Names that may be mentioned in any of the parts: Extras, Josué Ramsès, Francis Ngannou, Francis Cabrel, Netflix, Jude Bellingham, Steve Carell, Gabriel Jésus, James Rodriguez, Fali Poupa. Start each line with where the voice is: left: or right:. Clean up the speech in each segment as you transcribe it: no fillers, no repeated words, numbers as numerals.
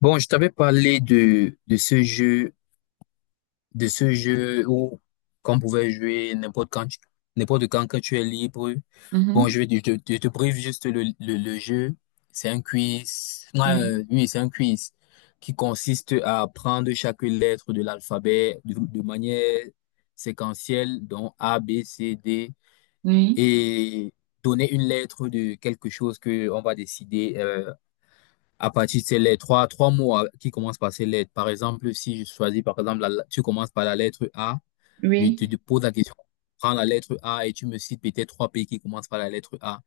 left: Bon, je t'avais parlé de ce jeu, de ce jeu où qu'on pouvait jouer n'importe quand, n'importe quand quand tu es libre. Bon,
right: Mhm.
left: je te brief juste le jeu. C'est un quiz. Non,
right: Oui,
left: Oui, c'est un quiz qui consiste à prendre chaque lettre de l'alphabet de manière séquentielle, donc A, B, C, D,
right: oui,
left: et donner une lettre de quelque chose que on va décider. À partir de ces lettres, trois qui commencent par ces lettres. Par exemple, si je choisis, par exemple, tu commences par la lettre A, je te
right: oui.
left: pose la question, prends la lettre A et tu me cites peut-être trois pays qui commencent par la lettre A,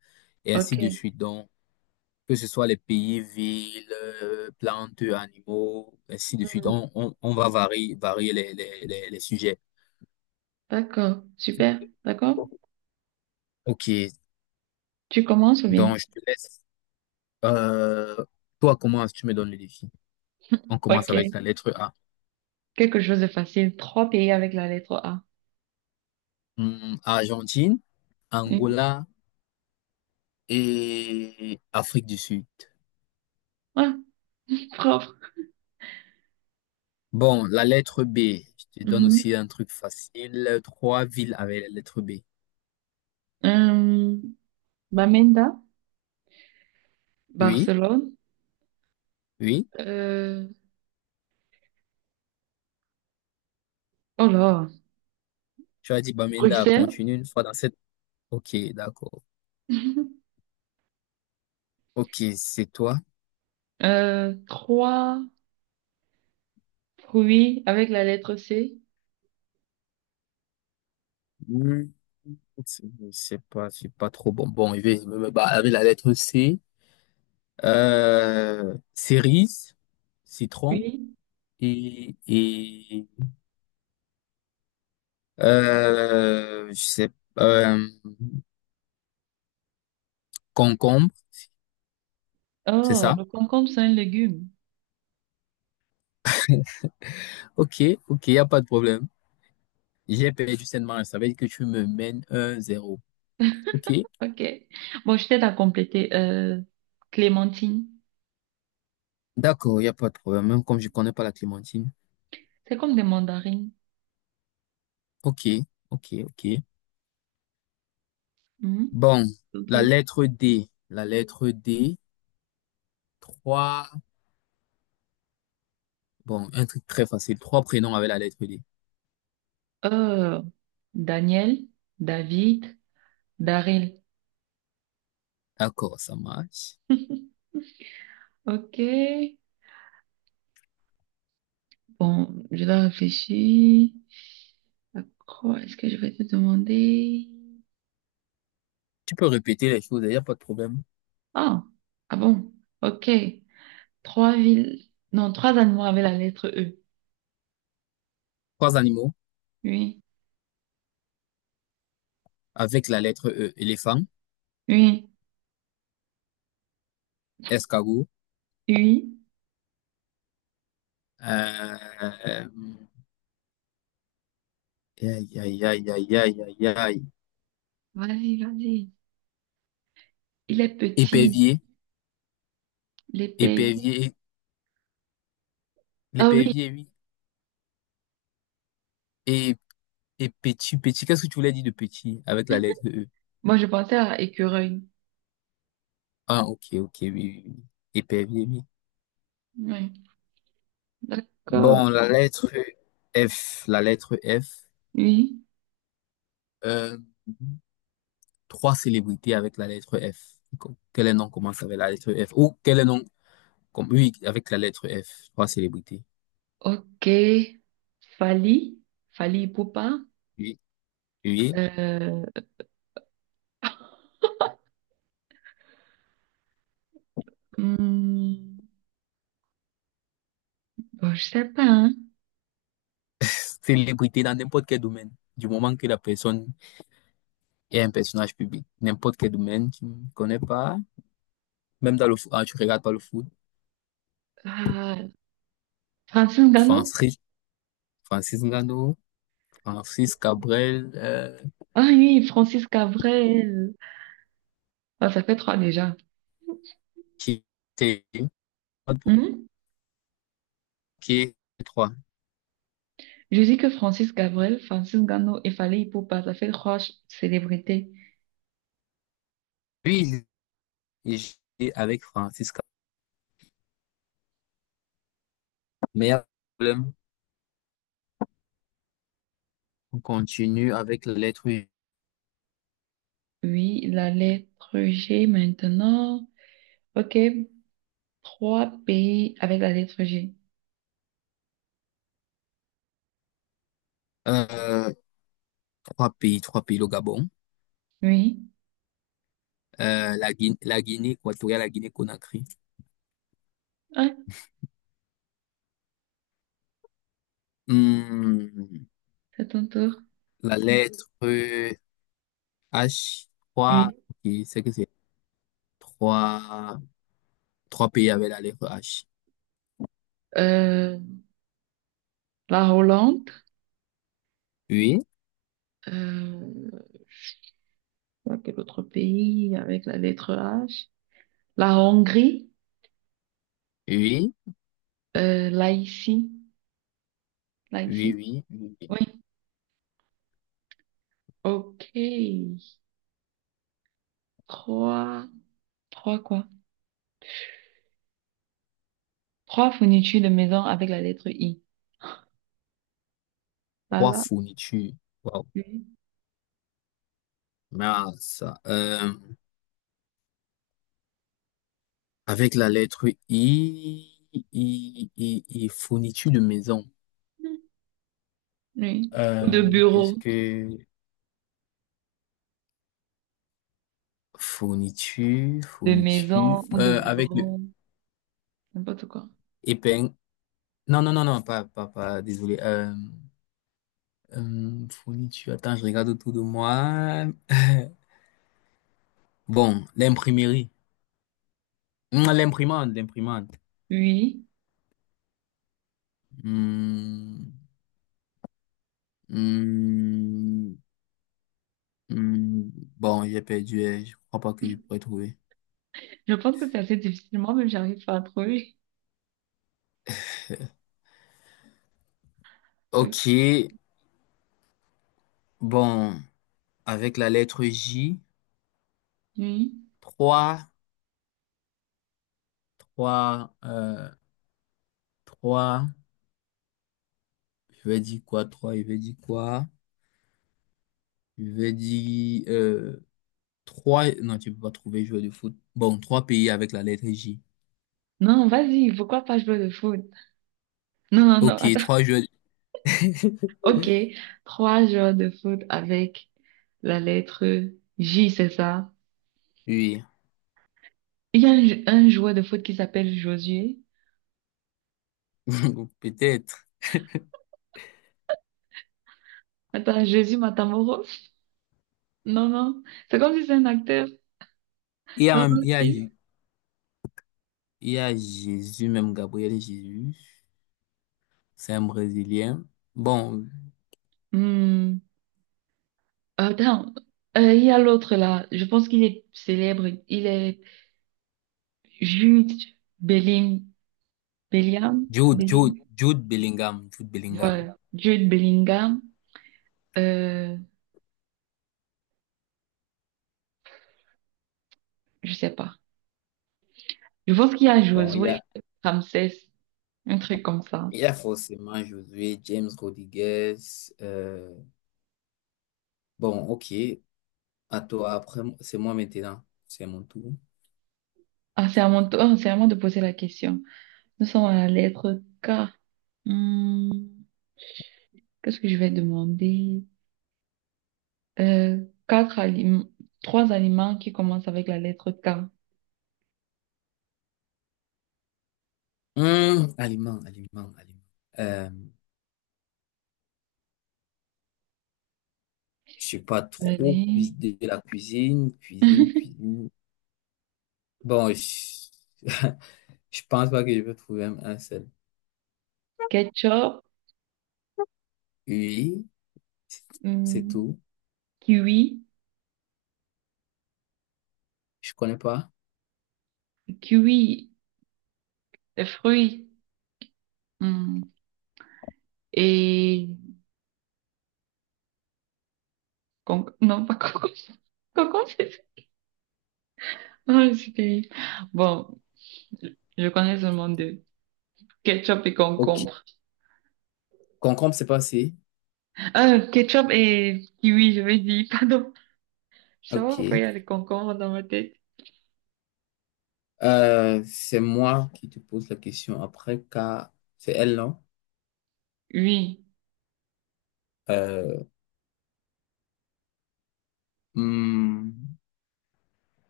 left: et
right: Ok.
left: ainsi de suite. Donc, que ce soit les pays, villes, plantes, animaux, ainsi de suite.
right: Mhm.
left: On va varier les sujets.
right: D'accord. Super. D'accord.
left: Ok,
right: Tu commences ou bien?
left: donc je te laisse. Euh, Toi, comment tu me donnes le défi? On commence avec la
right: Ok.
left: lettre A.
right: Quelque chose de facile. Trois pays avec la lettre A.
left: Argentine,
right: Oui.
left: Angola, et Afrique du Sud.
right: Ah, propre.
left: Bon, la lettre B, je te donne aussi
right: Mhm.
left: un truc facile. Trois villes avec la lettre B.
right: Euh, Bamenda,
left: Oui,
right: Barcelone.
left: oui.
right: Euh, oh là,
left: Tu as dit Bamenda,
right: Bruxelles.
left: continue une fois dans cette. Ok, d'accord. Ok, c'est toi.
right: Trois fruits avec la lettre C.
left: Hmm, Je sais pas, je suis pas trop bon. Bon, je vais me barrer avec la lettre C. Cerise, citron
right: Oui.
left: et, et euh, je sais, euh, concombre, c'est
right: Oh,
left: ça?
right: le concombre, c'est un légume.
left: Ok, ok, il a pas de problème. J'ai perdu sainement, ça veut dire que tu me mènes un zéro. Ok,
right: Ok. Bon, je t'aide à compléter. Clémentine.
left: d'accord, il a pas de problème, même comme je connais pas la clémentine.
right: C'est comme des mandarines.
left: Ok, ok, ok.
right: Mhm.
left: Bon,
right: Pour
left: la lettre D, trois, bon, un truc très facile, trois prénoms avec la lettre D.
right: euh, Daniel, David, Daryl.
left: D'accord, ça marche.
right: Ok. Bon, je dois réfléchir. À quoi est-ce que je vais te demander?
left: Tu peux répéter les choses, il n'y a pas de problème.
right: Ah, ah bon. Ok. Trois villes. Non, trois animaux avec la lettre E.
left: Trois animaux
right: Oui,
left: avec la lettre E, éléphant,
right: oui,
left: escargot,
right: oui.
left: euh, aïe, aïe, aïe, aïe, aïe, aïe, aïe,
right: Vas-y, vas-y. Il est petit.
left: épervier,
right: L'épervier.
left: épervier.
right: Ah oui.
left: L'épervier, oui. Et, et petit, petit, qu'est-ce que tu voulais dire de petit avec la lettre E?
right: Moi, je pensais à écureuil.
left: Ah, ok, ok, oui, oui, oui. Épervier, oui.
right: Oui. D'accord.
left: Bon, la lettre F.
right: Oui.
left: Euh, Trois célébrités avec la lettre F. Quel nom commence avec la lettre F? Ou quel nom, comme, oui, avec la lettre F. Trois célébrités.
right: Ok, Fali, Fali Poupa.
left: Oui, oui, oui.
right: Euh, hmm, bon, je sais pas. Hein.
left: Célébrité dans n'importe quel domaine. Du moment que la personne est un personnage public. N'importe quel domaine, tu ne connais pas. Même dans le foot, ah, tu regardes pas le foot.
right: Ah, Francis
left: Enfin,
right: Gallo?
left: Francis Ngannou, Francis Cabrel,
right: Ah oui, Francis Cabrel. Ah, ça fait trois déjà.
left: qui était
right: Hmm?
left: qui trois.
right: Je dis que Francis Cabrel, Francis Gallo et Fali Poupa, ça fait trois célébrités.
left: Lui, il avec Francis Cabrel. Mais il y a un problème. On continue avec la lettre U.
right: Oui, la lettre G maintenant. Ok, trois pays avec la lettre G.
left: Euh, trois pays, le Gabon,
right: Oui,
left: la Guinée équatoriale, la Guinée-Conakry.
right: ouais,
left: Hmm,
right: c'est ton tour.
left: la lettre H,
right: Oui.
left: ok, c'est trois, trois pays avec la lettre H.
right: Euh, la Hollande.
left: Oui,
right: Euh, quel autre pays avec la lettre H? La Hongrie,
left: oui,
right: là ici, là
left: oui,
right: ici.
left: oui, oui.
right: Oui, ok. Trois, trois quoi? Trois fournitures de maison avec la lettre I.
left: Trois
right: Voilà.
left: fournitures. Wow.
right: Oui.
left: Mais ça, avec la lettre I, fourniture de maison.
right: Oui. Ou de
left: Qu'est-ce
right: bureau,
left: que
right: de
left: fourniture,
right: maison ou de
left: avec le
right: bureau, n'importe quoi.
left: épingle. Non, non, non, non, pas, désolé. Fourniture, attends, je regarde autour de moi. Bon, L'imprimante, l'imprimante.
right: Oui.
left: Hum, hum, Hmm, bon, j'ai perdu, je crois pas que je pourrais trouver.
right: Je pense que c'est assez difficile. Moi-même, j'arrive pas à trouver.
left: Ok,
right: Ok.
left: bon, avec la lettre J,
right: Oui.
left: 3 3 3, je vais dire quoi, trois je vais dire quoi, je vais dire 3, non, tu peux pas trouver joueur de foot. Bon, 3 pays avec la lettre J.
right: Non, vas-y, pourquoi pas jouer de foot? Non, non, non.
left: Ok,
right: Attends.
left: 3 joueurs,
right: Ok, trois joueurs de foot avec la lettre J, c'est ça.
left: oui,
right: Il y a un joueur de foot qui s'appelle Josué.
left: peut-être.
right: Attends, Jésus Matamoro? Non, non. C'est comme si c'est un acteur
left: Il y a
right: dans
left: même,
right: le film.
left: il y a Jésus, même Gabriel Jésus, c'est un Brésilien. Bon,
right: Hmm. Attends, il y a l'autre là. Je pense qu'il est célèbre. Il est Jude Belling... Bellingham. Belling.
left: Jude Bellingham, Jude Bellingham.
right: Voilà. Jude Bellingham. Euh, je sais pas. Je pense qu'il y a
left: Bon,
right: Josué Ramsès. Un truc comme ça.
left: il y a forcément Josué, James Rodriguez. euh, ok. À toi, après, c'est moi maintenant. C'est mon tour.
right: Ah, c'est à mon tour, c'est à moi de poser la question. Nous sommes à la lettre K. Hmm, qu'est-ce que je vais demander? Euh, quatre aliments, trois aliments qui commencent avec la lettre K.
left: Aliments, aliment. Euh, je sais pas trop
right: Allez.
left: cuisiner de la cuisine. Bon, je pense pas que je peux trouver un seul.
right: Ketchup,
left: Oui, c'est
right: hmm,
left: tout.
right: kiwi,
left: Je connais pas.
right: kiwi, le fruit, hmm, et con- non pas concombre, concombre c'est ça. Non, je suis terrible. Bon, je connais seulement deux, ketchup et
left: Ok.
right: concombre.
left: Concombre, c'est passé.
right: Ketchup et kiwi, je vais dire, pardon. Je sais pas pourquoi
left: Ok.
right: il y a les concombres dans ma tête.
left: C'est moi qui te pose la question après, car c'est elle, non?
right: Oui,
left: Euh, hmm,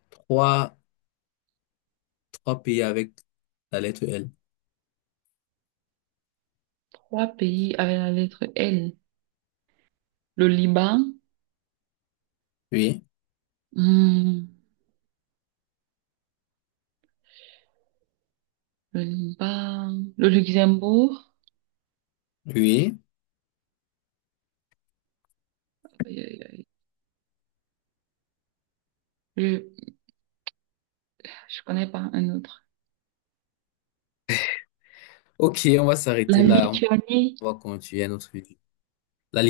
left: trois, trois pays avec la lettre L.
right: trois pays avec la lettre L. Le Liban,
left: Oui,
right: hmm, le Luxembourg,
left: oui.
right: aïe, aïe, aïe. je, je connais pas un autre.
left: Ok, on va
right: La
left: s'arrêter là.
right: Lituanie,
left: On va continuer un autre. La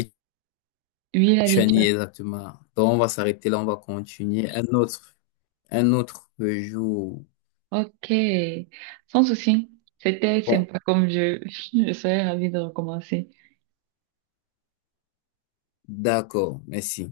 right: oui, la
left: Lituanie,
right: Lituanie.
left: exactement. Donc, on va s'arrêter là. On va continuer un autre jour.
right: Ok, sans souci. C'était
left: Bon,
right: sympa comme jeu. Je serais ravie de recommencer.
left: d'accord. Merci.